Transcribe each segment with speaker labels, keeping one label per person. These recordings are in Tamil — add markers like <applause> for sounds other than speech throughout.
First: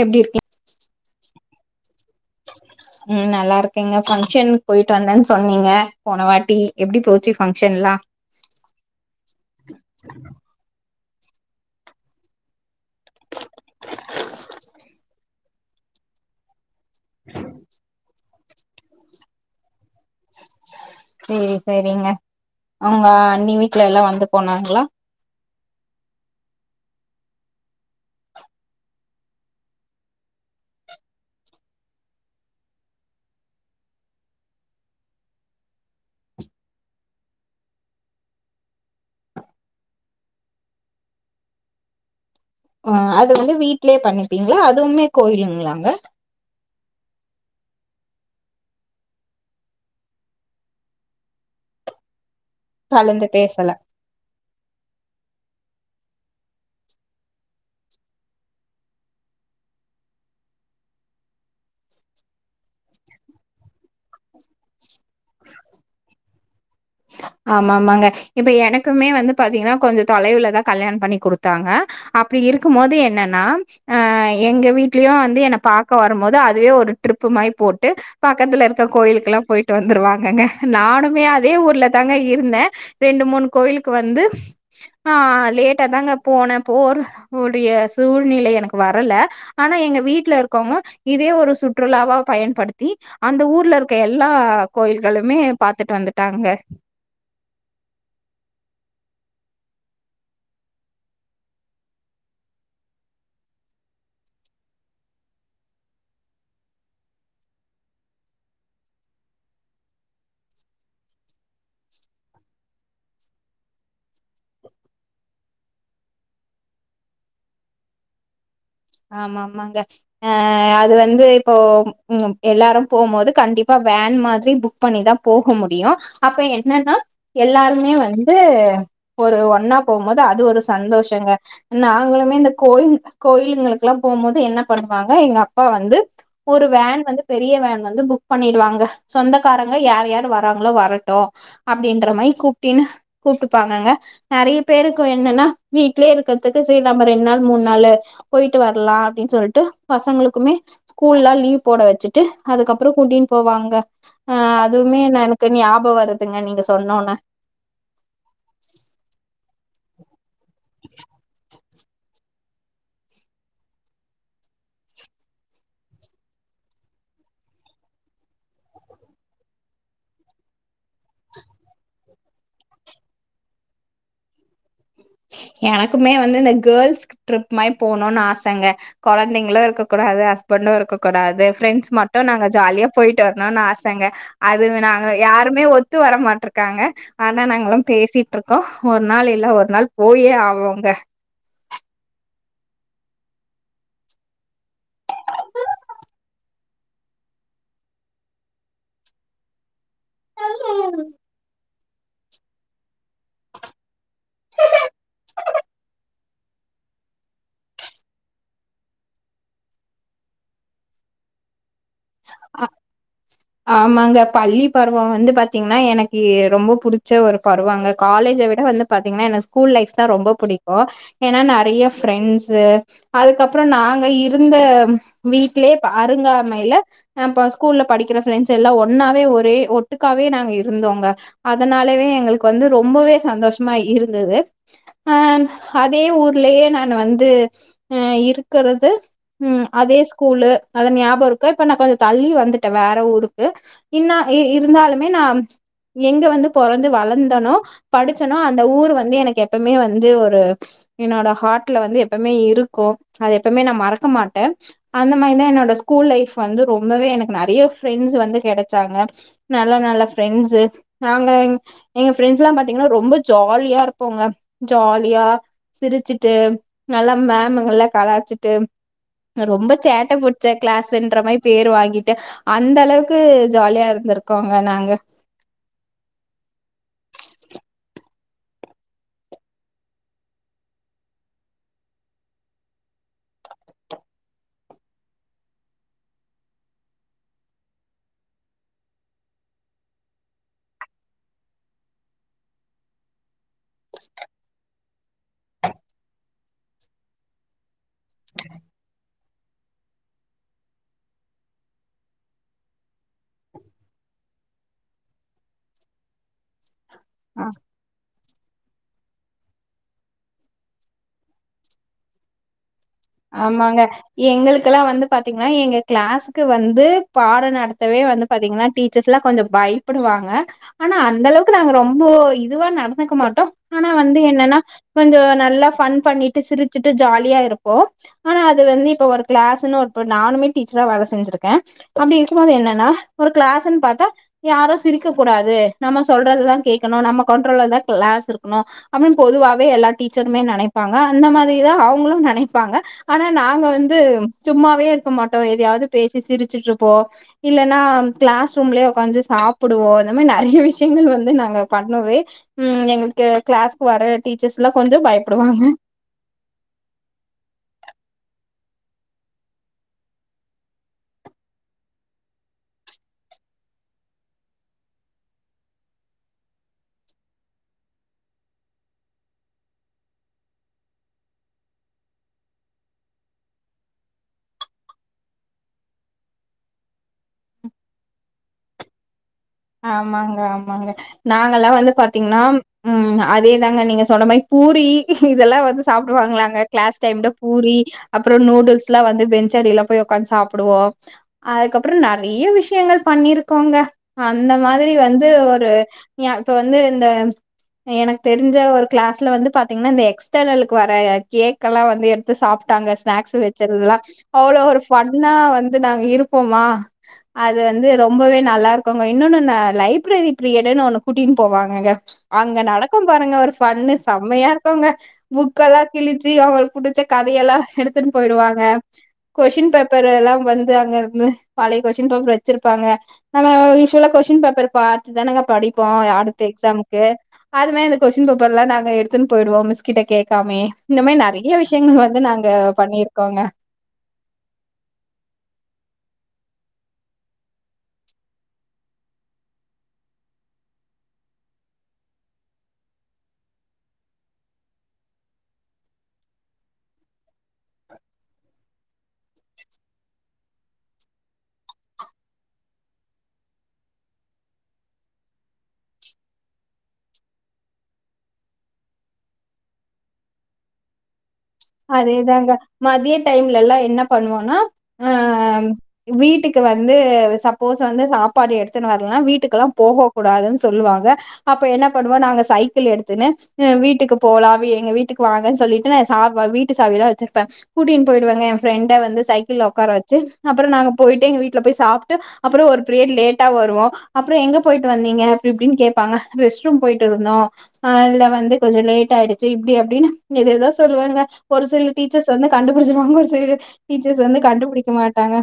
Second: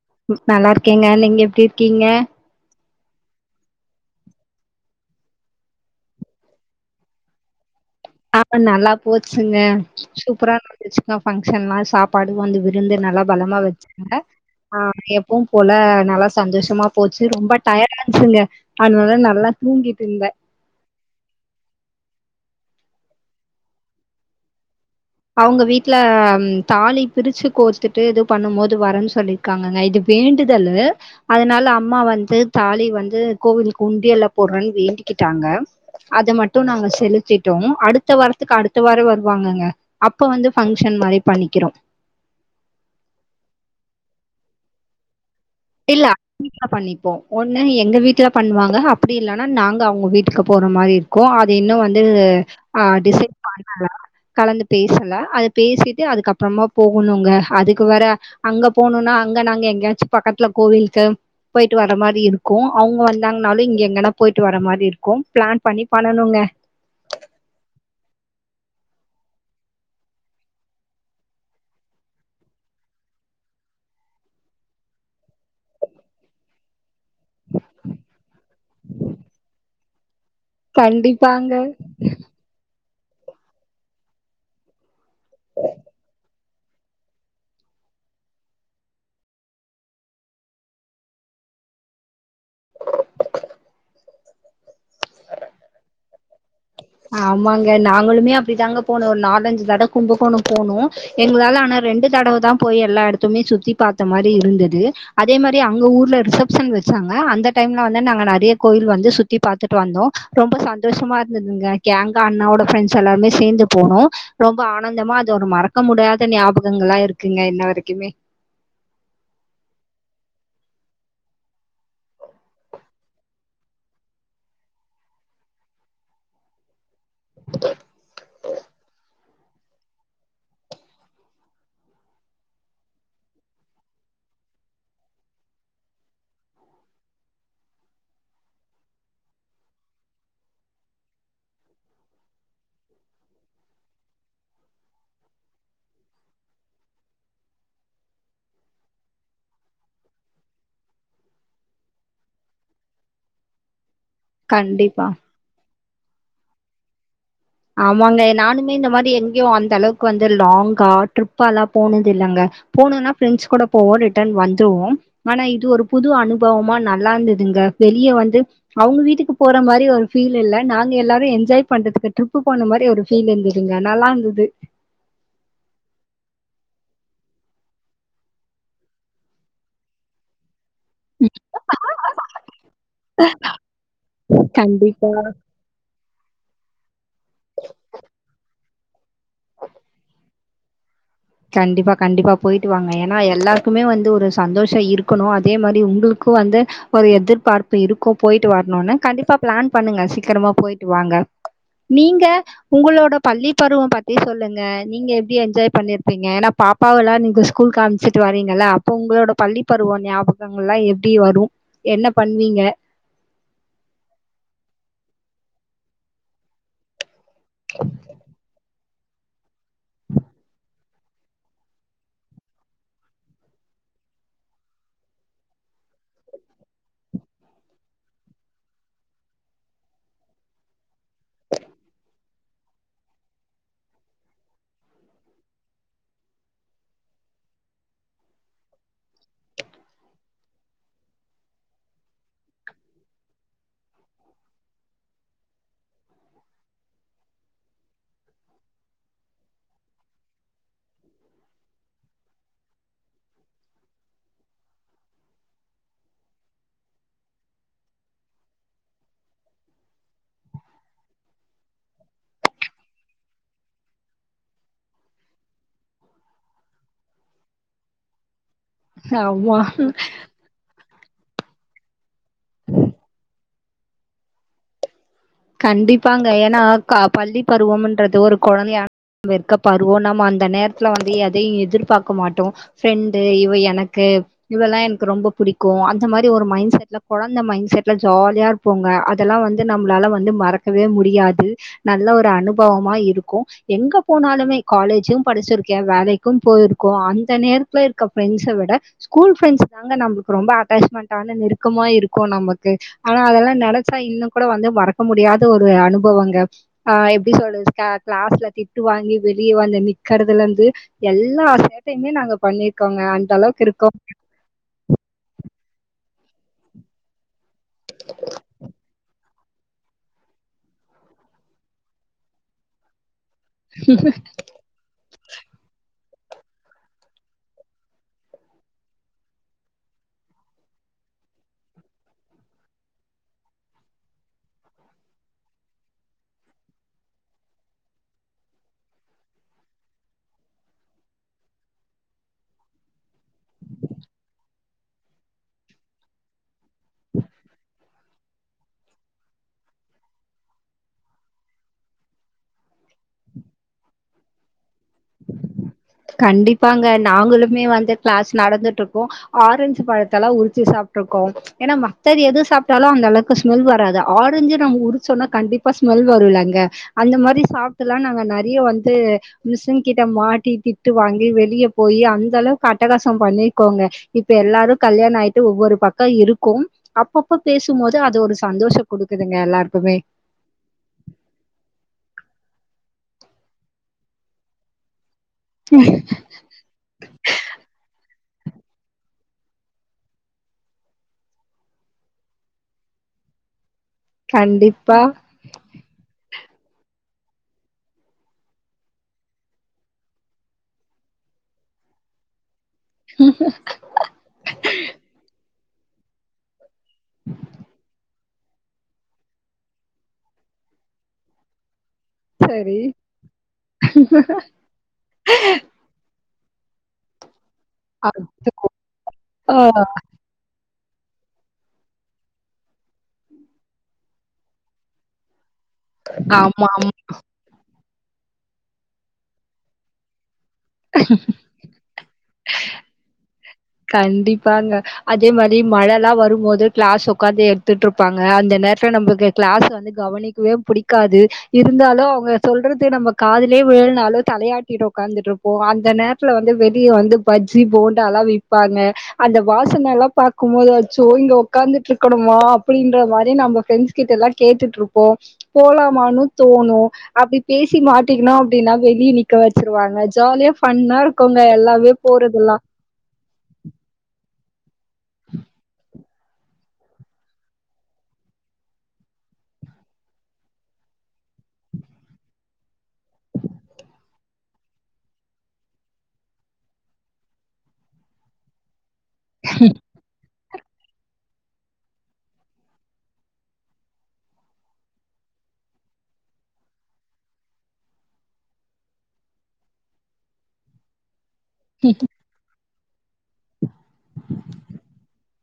Speaker 1: எப்டி இருக்கீங்
Speaker 2: நல்லா இருக்கேங்க நீங்க எப்டி இருக்கீங்க
Speaker 1: உம் நல்லா இருக்கேங்க ஃபங்க்ஷன் போயிட்டு வந்தேன்னு சொன்னீங்க போன வாட்டி எப்டி போச்சு ஃபங்க்ஷன்லாம்
Speaker 2: ஆஹ் நல்லா போச்சுங்க சூப்பரா நடந்துச்சு ஃபங்க்ஷன்லாம் சாப்பாடு வந்து விருந்து நல்லா பலமாக வச்சாங்க எப்பவும் போல நல்லா சந்தோஷமா போச்சு ரொம்ப டையடா இருந்ச்சுங்க அதனால நல்லா தூங்கிட்டு இருந்தேன்
Speaker 1: ஓ சரி சரிங்க ஒங்க அன்னி வீட்டுல எல்லாம் வந்து போனாங்களா
Speaker 2: அவுங்க வீட்ல தாலி பிரிச்சு கோர்த்துட்டு இது பண்ணும் போது வரேன்னு சொல்லிருக்காங்கங்க இது வேண்டுதலு அதனால அம்மா வந்து தாலி வந்து கோவிலுக்கு உண்டியல்ல போடுறேன்னு வேண்டிக்கிட்டாங்க அத மட்டும் நாங்க செலுத்திட்டோம் அடுத்த வாரத்துக்கு அடுத்த வாரம் வருவாங்கங்க அப்ப வந்து பஃங்க்ஷன் மாரி பண்ணிக்கிறோம்
Speaker 1: ஆஹ் அது வந்து வீட்லயே பண்ணிப்பீங்களா அதுவுமே கோயிலுங்களாங்க
Speaker 2: இல்ல வீட்ல பண்ணி ஒண்ணு எங்க வீட்ல பண்ணுவாங்க அப்டி இல்லனா நாங்க அவுங்க வீட்டுக்கு போற மாரி இருக்கும் அது இன்னும் வந்து ஆஹ்
Speaker 1: கலந்து
Speaker 2: டிசைன்
Speaker 1: பேசல
Speaker 2: பண்ணல கலந்து பேசுங்க அத பேசிட்டு அதுக்கப்றமா போகணுங்க அதுக்கு வேற அங்க போணும்னா அங்க நாங்க எங்கேயாச்சும் பக்கத்துல கோவிலுக்கு போயிட்டு வர மாரி இருக்கும் அவுங்க வந்தாங்கன்னாலும் இங்க எங்கன்னா போயிட்டு வர மாரி இருக்கும் பிளான் பண்ணி பண்ணனுங்க
Speaker 1: ஆமாமாங்க இப்ப எனக்குமே வந்து பாத்தீங்கன்னா கொஞ்சம் தொலைவுலதா கல்யாணம் பண்ணி கொடுத்தாங்க அப்டி இருக்கும் போது என்னன்னா அஹ் எங்க வீட்லயு வந்து என்ன பாக்க வரும் போது அதுவே ஒரு ட்ரிப்பு மாரி போட்டு பக்கத்துல இருக்க கோயிலுக்கெல்லாம் போயிட்டு வந்துருவாங்க <unintelligible> நானுமே அது
Speaker 2: கண்டிப்பாங்க
Speaker 1: அதே ஊர்ல தாங்க இருந்தேன் ரெண்டு மூணு கோயிலுக்கு வந்து ஆஹ் லேட்டா தாங்க போனே போர கூடிய சூழ்நிலை எனக்கு வரல ஆனா எங்க வீட்ல இருக்கவுங்க இதே ஒரு சுற்றுலாவா பயன்படுத்தி அந்த ஊர்ல இருக்க எல்லா கோயில்களுமே பாத்துட்டு வந்துடு தாங்க
Speaker 2: ஆமாங்க நாங்களுமே அப்டிதாங்க போனோம் ஒரு நாலஞ்சு தடவ கும்பகோணம் போனோம் எங்களால ஆனா ரெண்டு தடவை தான் போய் எல்லா இடத்துமே சுத்தி பாத்த மாரி இருந்தது அதே மாரி அங்க ஊர்ல ரிசப்ஷன் வச்சாங்க அந்த டைம்ல வந்து நாங்க நெறைய கோயில் வந்து சுத்தி பாத்துட்டு வந்தோம் ரொம்ப சந்தோஷமா இருந்ததுங்க கேங்கா அண்ணாவோட ஃப்ரெண்ட்ஸ் எல்லாருமே சேந்து போனோம் ரொம்ப ஆனந்தமா அது ஒரு மறக்க முடியாத ஞாபகங்களா இருக்குங்க இன்ன வரைக்குமே
Speaker 1: ஆமா ஆமாங்க ஆஹ் அது வந்து இப்போ எல்லாரும் போம்போது கண்டிப்பா வேன் மாதிரி புக் பண்ணிதான் போக முடியும் அப்ப என்னன்னா எல்லாருமே வந்து ஒரு ஒன்னா போகும் போது அது ஒரு சந்தோஷங்க நாங்களுமே இந்த கோய கோயிலுங்களுக்கு <unintelligible> போம்போது என்ன பண்ணுவாங்க எங்க அப்பா வந்து ஒரு வேன் வந்து பெரிய வேன் வந்து புக் பண்ணடுவாங்க சொந்தக்காரங்க யார் யார் வராங்களோ வரட்டும் அப்டின்ற மாரி கூப்டினு கூப்ட்டுப்பாங்கங்க நெறைய பேருக்கு என்னன்னா வீட்லயே இருக்குறதுக்கு செரி நம்ம ரெண்டு நாளு, மூணு நாளு போய் ட்டு வரலாம் அப்டின்னு சொல்ட்டு பசங்களுக்குமே ஸ்கூல்லாம் லீவ் போட வச்சுட்டு அதுக்கப்பறம் கூட்டின்னு போவாங்க அஹ் அதுவுமே
Speaker 2: கண்டிப்பா
Speaker 1: என எனக்கு ஞாபகம் துங்க நீங்க சொன்னோனா
Speaker 2: ஆமாங்க நானுமே இந்த மாதிரி எங்கேயோ அந்த அளவுக்கு வந்து லாங்கா ட்ரிப்பல்லாம் போனது இல்லைங்க போனும்னா ரெண்ட்ஸ் கூட போவோம் ரிட்டர்ன் வந்துவோம் ஆனா இது ஒரு புது அனுபவமா நல்லா இருந்ததுங்க வெளியே வந்து அவங்க வீட்டுக்கு போற மாதிரி ஒரு ஃபீல் இல் நாங்க எல்லாரும் என்ஜாய் பண்றதுக்கு ட்ரிப்பு போன மாதிரி ஒரு ஃபீல் இருழுந்துடுங்க நல்லா இருந்தது
Speaker 1: எனக்குமே வந்து இந்த கேர்ள்ஸ் ட்ரிப் மாதிரி போகணும்ன்னனு ஆசைங்க குழந்தைங்களும் இருக்க கூடாது ண்டு இருக்க கூடாது பிரன்ட்ஸ் மட்டும் நாங்க ஜாலியா போயிட்டு வரணும்னு ஆசைங்க அது நாங்க
Speaker 2: கண்டிப்பா
Speaker 1: யாருமே ஒத்து வர மாட்ட இருக்காங்க ஆனா நாங்களும் பேசிட்டு இருக்கோம் ஒரு நாள் இல்ல ஒரு நாள் போயே ஆவோங்க
Speaker 2: கண்டிப்பா கண்டிப்பா போயிட்டு வாாங்க ஏன்னா எல்லாருக்குமே வந்து ஒரு சந்தோஷம் இருக்கணும் அதே மாதிரி உங்களுக்கும் வந்து ஒரு எதிர்பார்ப்பு இருக்கும் போயிட்டு வரணும்னு கண்டிப்பா பிளான் பண்ணுங்க சீக்கிரமா போயிட்டு வாங்க நீங்க உங்களோட பள்ளி பருவம் பத்தி சொல்லுங்க நீங்க எப்படி என்ஜாய் பண்ணிரு அப்பங்க ஏன்னா பாப்பாவ எல்லாம் நீங்க ஸ்கூல்க்கு காமிச்சுட்டு வரீங்க அப்போ உங்களோட பள்ளி பருவம் ஞாபகங்கள் எல்லாம் எப்படி வரும்
Speaker 1: ஆமாங்க பள்ளி பருவம் வந்து பாத்தீங்கன்னா எனக்கு ரொம்ப புடி செ ஒரு பருவாங்க காலேஜை விட வந்து பாார்த்தீங்கன்னா எனக்கு ஸ்கூல் லைஃப் தான் ரொம்ப பிடிக்கும் ஏன்னா நிறைய ஃப்ரெண்ட்ஸு அதுக்கப்புறம் நாங்க இருந்த வீட்டிலயே அருங்காமையையில ஹ இப்ப ஸ்கூல்ல படிக்கிற ஃப்ரெண்ட்ஸ் எல்லாம் ஒன்னாவே ஒரே ஒட்டுக்காவே நாங்க இருந்தோங்க அதனாலவே எங்கள் வந்து ரொம்பவே சந்தோஷமா இருந்தது ஹ அதே ஊர்லேயே நான் வந்து இருக்கிறது அதே ஸ்கூலு அத ஞாபகம் இருக்க நான் கொஞ்சம் தள்ளி வந்துட்டேன் வேற ஊருக்குன்ன இருந்தாலுமே நான் எங்க வந்து பொறந்து வளர்ந்தனு படிச்சனும் அந்த ஊர் வந்து எனக்கு எப்பவுமே வந்து ஒரு என்னோட ஹார்ட்ல வந்து எப்பவுமே இருக்கும் அது எப்பவுமே நான் மறக்க மாட்டேன் அந்த மாதிரிதான் என்னோட ஸ்கூல் லைப் வந்து ரொம்பவே எனக்கு நிறைய ஃப்ரண்ட்ஸ் வந்து கிடைச்சாங்க நல்லா நல்ல ப்ரெண்ட்ஸ்ு நாங்க எங்க ஃரெண்ட்ஸ் எல்லாம் பா்த்தீங்கன்னா ரொம்ப ஜாலியா இருப்போங்க ஜாலியா சிரிச்சுட்டு நல்லா மேமங்கல்ல கலாச்சிட்டு
Speaker 2: ஆமா
Speaker 1: ரொம்ப சேட்டை புடிச்ச கிளாஸ் ற்றமை பேரு வாங்கிட்டு அந்த அளவுக்கு ஜாலியா இருந்திருக்கோங்க நாங்க
Speaker 2: கண்டிப்பாங்க கொழந்தையா <inaudible> பருவோ நம்ம அந்த நேரத்துல வந்து எதையு எதிர்பார்க்க மாட்டோ ஃப்ரெண்டு இவ எனக்கு இவெல்லா எனக்கு ரொம்ப பிடிக்கு அந்த மாரி ஒரு மைண்ட் செட்ல கொழந்த மைண்ட் செட்ல ஜாலியா இருப்போங்க அதெல்லா வந்து நம்மளால வந்து மறக்கவே முடியாது நல்ல ஒரு அனுபவமா இருக்கும் எங்க போனாலுமே காலேஜும் படிச்சிருக்கே வேலைக்கும் போயிருக்கு அந்த நேரத் ப்ப இருக்க ஃப்ரெண்ட்ஸ விட ஸ்கூல் ஃப்ரெண்ட்ஸ் தாங்க நம்ம ரொம்ப அட்டாச்மெண்டான நெருக்கமா இருக்கு நமக்கு ஆனா அதெல்லா நெனச்சா இன்னு கூட வந்து மற இருக்க முடியாத ஒரு அனுபவங்க ஆ எப்படி சொல்லு க க்ளாஸ்ல திட்டு வாங்கி வெளிய வந்து நிக்கறதுல இருந்து எல்லா சேட்டையுமே நாங்க பண்ணி
Speaker 1: ஆமாங்க எங்களுக்கெல்லா வந்து பாத்தீங்கன்னா எங்க க்ளாஸ் கு வந்து பாடம் நடத்தவே வந்து பாத்தீங்கன்னா டீச்சர்ஸ்லா கொஞ்சம் பயப்படுவாங்க ஆனா அந்த அளவுக்கு நாங்க ரொம்ப இதுவா நடந்துக்க மாட் டோ ஆனா வந்து என்னன்னா கொஞ்ச நல்லா ஃபன் பண்ணிட் டு சிரிச்சுட்டு ஜாலியா இருக் போ ஆனா அது வந்து இப்ப ஒரு க்ளாஸ்ன்னு ஒரு நானுமே டீச்சரா வேலை செஞ்சிருக்கே அப்படி இருக்கும் போது என்னன்னா ஒரு க்ளாஸ்ன்னு பாத்தா யாரு சிரிக்கக் கூடாது நம்ம சொல்றதுதா கேட்கணு நம்ம கண்ட்ரோலதா க்ளாஸ் இருக்கணு அப்படின்னு பொதுவாவே எல்லா டீச்சருமே நெனைப்பாங்க அந்த மாதிரிதா அவங்களு நெனைப் ப்பாங்க ஆனா நாங்க வந்து சும்மாவே இருக்க மாட்டோ எதாயவது பேசி சிரிச்சுட்டு இருப்போ இல்லைன்னா க்ளாஸ் ரூம்லயே உக்காந்து சாப்பிடுவோம் இந்த மாரி நிறைய விஷயங்கள் வந்து நாங்க பண்ணவெ எங்களுக்கு க்ளாஸ்க்கு வர டீச்சர்ஸ்
Speaker 2: கண்டிப்பாங்க நாங்களும் மே வந்து கிளாஸ் நடந்துட்டு இருக்கு ஆரஞ்சு பழத்தெல்லா உரிச்சு சாப்ட்ருக்கோ ஏனா மத்தது எது சாப்ட்டாலு அந்த அளவுக்கு ஸ்மெல் வராது ஆரஞ்சு நம்ம உரிச்சோன்னா கண்டிப்பா ஸ்மெல் வருல்லங்க அந்த மாரி சாப்ட்டெல்லா நாங்க நெறைய வந்து மிஸ்ங் கிட்ட மாட்டி திட்டு வாங்கி வெளியே போய் அந்த அளவுக்கு அட்டகாசம் பண்ணிக்கோங்க இப்ப எல்லாரு கல்யாண ஆயிட்டு ஒவ்வொரு பக்க இருக்கோம் அப்பப்ப பேசும் போது அது ஒரு சந்தோஷ குடுக்
Speaker 1: ஆமாங்க ஆமாங்க நாங்கலா வந்து பாத்தீங்ன்னா உம் அதேதாங்க நீங்க சொன்ன மாரி பூரி இதெல்லா வந்து சாப்டுவாங்கலாங்க கிளாஸ் டைம்ல பூரி அப்பறொ நூடுல்ஸ்ல்லா வந்து பெஞ்சடிலாம் போய் உக்காந்து சாப்புடுவோ அதுக்கப்பறம் நெறைய விஷயங்கள் பண்ணிருக்கோங்க அந்த மாதிரி
Speaker 2: கண்டிப்பா.
Speaker 1: வந்து ஒரு எ இப்ப வந்து இந்த எனக்கு தெரிஞ்ச ஒரு கிளாஸ்ல வந்து பாத்தீங்ன்னா இந்த எக்ஸ்டர்னலுக்கு வர கேக்கெல்லா வந்து எடுத்து சாப் ட்டாங்க ஸ்னாக்ஸ் வச்சதுலா அவ்வளோ ஒரு ஃபன்னா வந்து ந்து நாங்க இருப்போமா அது வந்து ரொம் ம்பவே நல்லாருக் குங்க இன்னோன்னு என்ன லைப்ரரி பிரியடுன்னு ஒன்னு கூட்டின் போவாங்கங்க அங்க
Speaker 2: சரி.
Speaker 1: நடக்கும் பாருங்க ஒரு ஃபன்னு செம்மையா இருக்குங்க புக்கெல்லா கிழிச் சி அவ்ங்ளுக்கு புடிச்ச கதையெல்லா எடுத்துன்னு
Speaker 2: அடுத்து
Speaker 1: போயிடுவாங்க
Speaker 2: ஆ
Speaker 1: கொஸின் பேப்பரெல்லா வந் து அங்க இருந்து பழைய கொஸ்டின் பேப்பர் வச்சிருப்பாங்க <unintelligible> யூஷ்வலா கொஸ்ன் பேப்பரு பாத்து தானங்க படிப் போ அடுத்த
Speaker 2: ஆமா.
Speaker 1: எக்ஸாமுக்கு அதுமே இந்த கொஸின் பேப்பருல நாங்க எடுத்துன் போய்டுவோ மிஸ் கிட்ட கேக் கமியே இந்த மாதிரி நிறைய விஷயங்கள் வந்து நாங்க பண்ணிருக்கோங்க
Speaker 2: கண்டிப்பாங்க அதே மாதிரி மழைலா வரும்போது கிளாஸ் உக்காந்து எடுத்துட்டு இருப்பாங்க அந்த நேரத்துல நம்மக்கு கிளாஸ் வந்து கவனிக்கவே புடிக்காது இருந்தாலு அவங்க சொல்றது நம்ம காதலயே விழலனாலு தலையாட்டிட்டு உகாந்துட்டு இருப்போம் அந்த நேரத்துல வந்து வெளிய வந்து பஜ்ஜி போண்டால்லாம் விப் இருப்பாங்க அந்த வாசனை எல்லாம் பாக்கும்போது அச்சோ இங்க உ்காந்துட்டு இருக்கணுமா அப்படின்ற மாதிரி நம்ம பிரண்ட்ஸ் கிட்ட எல்லாம் கேட்டுட்டு இருப்போம் போலாமானு தோணும் அப்படி பேசி மாட்டிக்கணு அப்படின்னா வெளியே நிக்க வச்சிருவாங்க ஜாலியா ஃபன்னா இருக் இருக்கங்க எல்லாமே போறதுல்லாம்
Speaker 1: டைம்லல்லாம் என்ன பண்ணுவோனா அஹ வீட்டுக்கு வந்து சப்போஸ் வந்து சாப்பாடு எடுத்துன்னு வரலனா வீட்டுக்குல்லாம் போக கூடாதுன்னு சொல்லுவாங்க அப்ப என்ன பண்ணுவோம் நாங்க சைக்கிள் எடுத்துன்னு வீட்டுக்கு போலாவி எங்க வீட்டுக்கு வாங்கன்னு சொல்லிட்டு நான் சாப் நான்வீட்டு சாவிலா வச்சிருப்பன் கூட்டின் போயிடுவங்க என் ஃப்ரெண்ட் தெ வந்து சைக்கிள் உக்கார வச்சு அப்புறம் நாங்க போயிட்டு எங்க வீட்டுல போய் சாப்ட்டு அப்புறம் பீரியட் லேட்டா வருவோம் அப்புறம் எங்க போயிட்டு வந்தீங்க அப்படி இப்படின்னு கேட்பாங்க ரெஸ்ட் ரூம் போயிட்டு இருந்தோம் இல்ல வந்து கொஞ்சம் லேட் ஆயிடுச்சு இப்படி அப்படின்னு எததோ சொல்லுவங்க ஒரு சில டீச்சர்ஸ் வந்து கண்டு புடிச்சுருவாங்கனு ஒரு சரி டீச்சர்ஸ் வந்து கண்டுபிடிக்க மாட்டாங்க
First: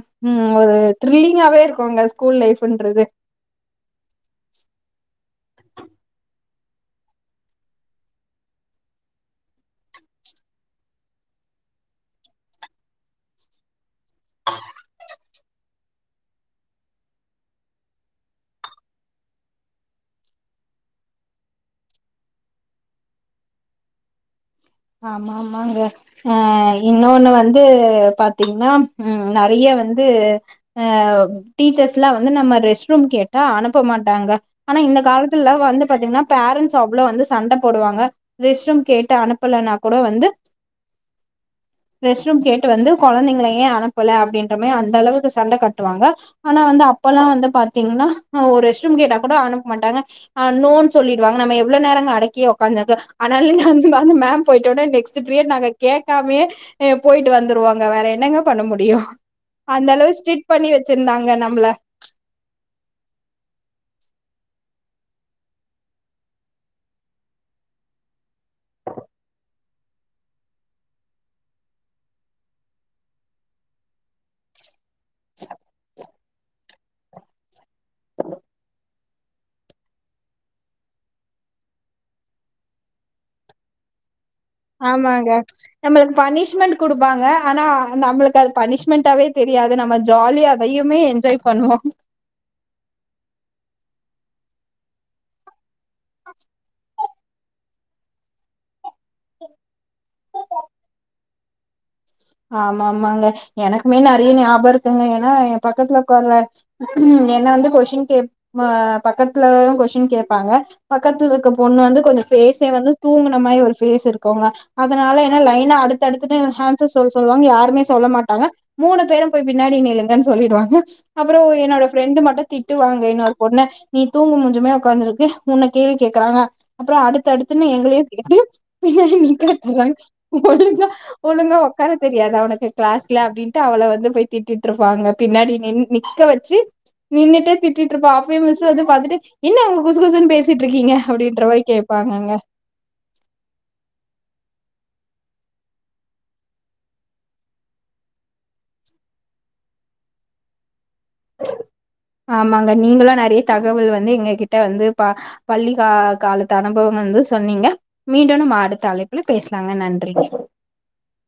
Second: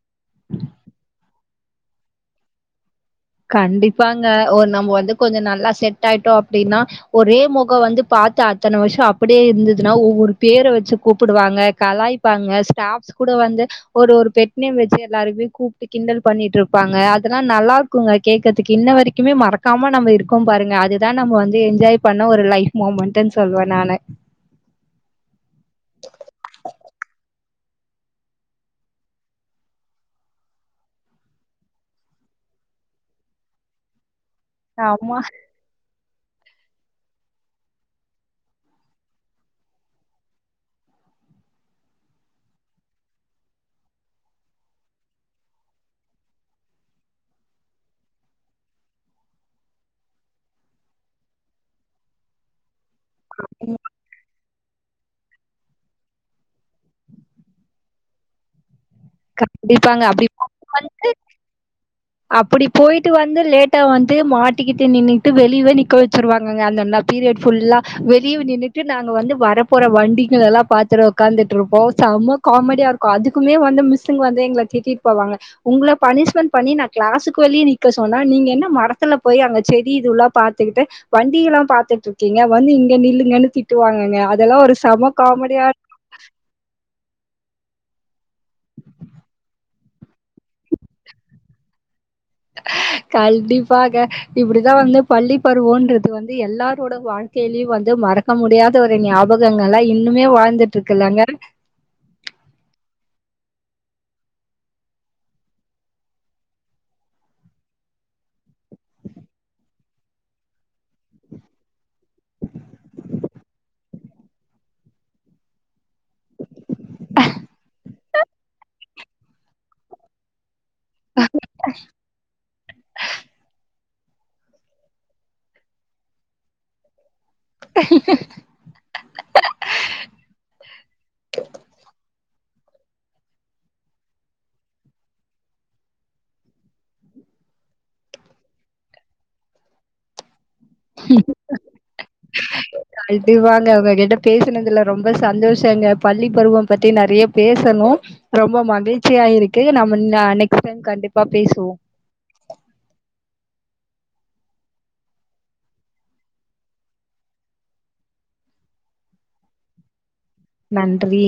Speaker 1: ஒரு த்ரில்லிங்காவே இருக்கும்ங்க ஸ்கூல் லைஃப்ன்றது
Speaker 2: கண்டிப்பாங்க ஒரு நம்ம வந்து கொஞ்ச நல்லா செட் ஆயிட்டோ நா அப்படின்னா ஒரே முகம் வந்து பாத்து அத்தனை வருஷம் அப்படியே இருந்ததுன்னா ஒவ்வொரு பேரை வச்சு கூப்பிடுவாங்க கலாய்பாங்க ஸ்டாப்ஸ் கூட வந்து ஒரு ஒரு பெட் நோம்வச்சு எல்லாருக்குமே கூப்பிட்டு கிண்டல் பண்ணிட்டு இருப்பாங்க அதெல்லா நல்லாருக் இருக்குங்க கேக்றத்துக்கே இன்ன வரைக்குமே மறக்காம நம்ம இருக்கோம் பாருங்க அதுதான் நம்ம வந்து என்ஜாய் பண்ண ஒரு லைஃப் மூமெண்ட்ன்னு சொல்லுவேன் நானு
Speaker 1: ஆமாமாங்க ஆ இன்னொன்னு வந்து பாத்தீங்கன்னா உம் நிறைய வந்து ஆ டீச்சர்ஸ்லா வந்து நம்ம ரெஸ்ட் ரூம் கேட்டா அனுப்ப மாட்டாங்க ஆனா
Speaker 2: ஆமா.
Speaker 1: இந்தக்காலத்துல வந்து பாத்தீங்கன்னா பேரண்ட்ஸ் அவ்வளவு வந்து சண்டை போடுவாங்க ரெஸ்ட் ரூம் கேட்டு அனுப்ப அனுப்பலானக் கூட வந்து ரெஸ்ட் ரூம் கேட்டு வந்து குழந்தைங்கள ஏன் அனுப்பல அப்படின்ற மாதிரி அந்த அளவுக்கு சண்டை கட்டுவாங்க ஆனா வந்து அப்பல்லாம் வந்து பா்த்தீங்கன்னா ஒரு ரெஸ்ட் ரூம் கேட்டா கூட அனுப்ப மாட்டாங்க நோனு சொல்லிடுவாங்க நம்ம எவ்வளோ நேரம் அடக்கியே உக்காந்து ஆனாலுமே வந்துல மேம் போயிட்ட உடனே நெக்ஸ் பீரியட் நாங்க கேட்காமயே போயிட்டு வந்துருவோங்க வேற என்னங்க பண்ண முடியு அந்த
Speaker 2: கண்டிப்பாங்க.
Speaker 1: அளவு ஸ்டிட் பண்ணி
Speaker 2: அப்டி
Speaker 1: வச்சிருந்தாங்க நம்மள
Speaker 2: அப்படி போயிட்டு வந்து லேட்டா வந்து மாட்டிக்கிட்டு நின்னுட்டு வெளியே நிக்க வச்சிருவாங்க அந்த பீரியட் ஃபுல்லா வெளிய நின்னுட்டு நாங்க வந்து வரப்போற வண்டிங்களலாம் பாத்துட்டு உட்காந்துட்டு இருப்போம் செம்ம காமெடியா இருக்கும் அதுக்குமே வந்து மிஸ்ஸிங்க வந்து எங்களை திட்டிட்டு போவாங்க உங்களை பனிஷ்மெண்ட் பண்ணி க்ளாஸுக்கு வெளிய நிக்க சொன்னா நீங்க என்ன மரத்துல போய் அங்க செடி இதுல்லாம் பாத்துக்கிட்டு வண்டி எல்லாம் பாத்துட்டு இருக்கீங்க வந்து இங்க நில்லுங்கன்னு திட்டுவாங்கங்க அதெல்லாம் ஒரு செம
Speaker 1: ஆமாங்க
Speaker 2: காமெடியா
Speaker 1: நம்மளுக்கு பனிஷ்மெண்ட் கொடுக் பாங்க ஆனா நம்மளுக்கு அது பனிஷ்மெண்டாவே தெரியாது நம்ம ஜாலியா அதையுமே என்ஜாய் பண்ணுவோ
Speaker 2: கண்டிப்பாங்க இப்படிதான் வந்து பள்ளி பருவோம் க்கு வந்து எல்லாரோட வாழ்க்கை கேள்வி வந்து மறக்க முடியாத ஒரு ஞாபகங்களா இந்த இன்னுமே வாழ்ந்துட் இருக்குலங்க
Speaker 1: ஆமா ஆமாங்க எனக்குமே நிறைய ஞாபகம் இருக்குங்க ஏன்னா என் பக்கத்துல உக்காருவ என்ன வந்து கொஸ்டின் கே பக்கத்துல கொஸ்டின் கேட்பாங்க பக்கத்துல இருக்க பொண்ணு வந்து கொஞ்சம் பேஸ்ஸே வந்து தூங்கின மாதிரி ஒரு ஃபேஸ் இருக்குங்க அதனால ஏன்னா லைன்னா அடுத்தடுத்துனு சொல் சொல்லுவாங்க யாருமே சொல்ல மாட்டாங்க மூணு பேரும் போய் பின்னாடி நில்லுங்கன்னு சொல்லிடுவாங்க அப்புறம் என்னோட ஃப்ரெண்டு் மட்டும் திட்டு வாங்க இன்னொரு பொண்ண நீ தூங்கும் மூச்சி மாரி உக்காந்துருக்கு உன்ன கேள்வி கேக்குறாங்க அப்புறம் அடுத்து அடுத்து அடுத்துன்னு எங்களையும் கேட்டு நிக்க வச்சுறாங்க ஒழுங்கா ஒழுங்கா என்ன உனக்கு க்ளாஸ்ல அப்படின்னு அவள வந்து திட்டிட்டு இருப்பாங்க பின்னாடி நின் நிக்க வச்சு நிண்டுட்டே திட்டிட்டுயிருப்ப அப்ப மிஸ் வந்து பாத்துட்டு என்ன அங்க வந்து குசு குசுன்னு பேசு
Speaker 2: அது வாங்க அவங்க கிட்ட பேசினதுயில்ல ரொம்ப சந்தோஷங்க பள்ளி பருவம் பத்தி நிறைய பேசணும் ரொம்ப மகிழ்ச்சியா இருக்கு நம்ம நெக்ஸ்ட் டைம் கண்டி.
Speaker 1: ஆமாங்க நீங்களா நெறைய தகவல் வந்து எங்க கிட்ட வந்து ப பள்ளி கா காலத்து அனுபவங்கள் வந்து சொன்னிங்க மீண்டும் நம்ம அடுத்த அழைப்புல பேசலாங்க நன்றிங்க
Speaker 2: நன்றி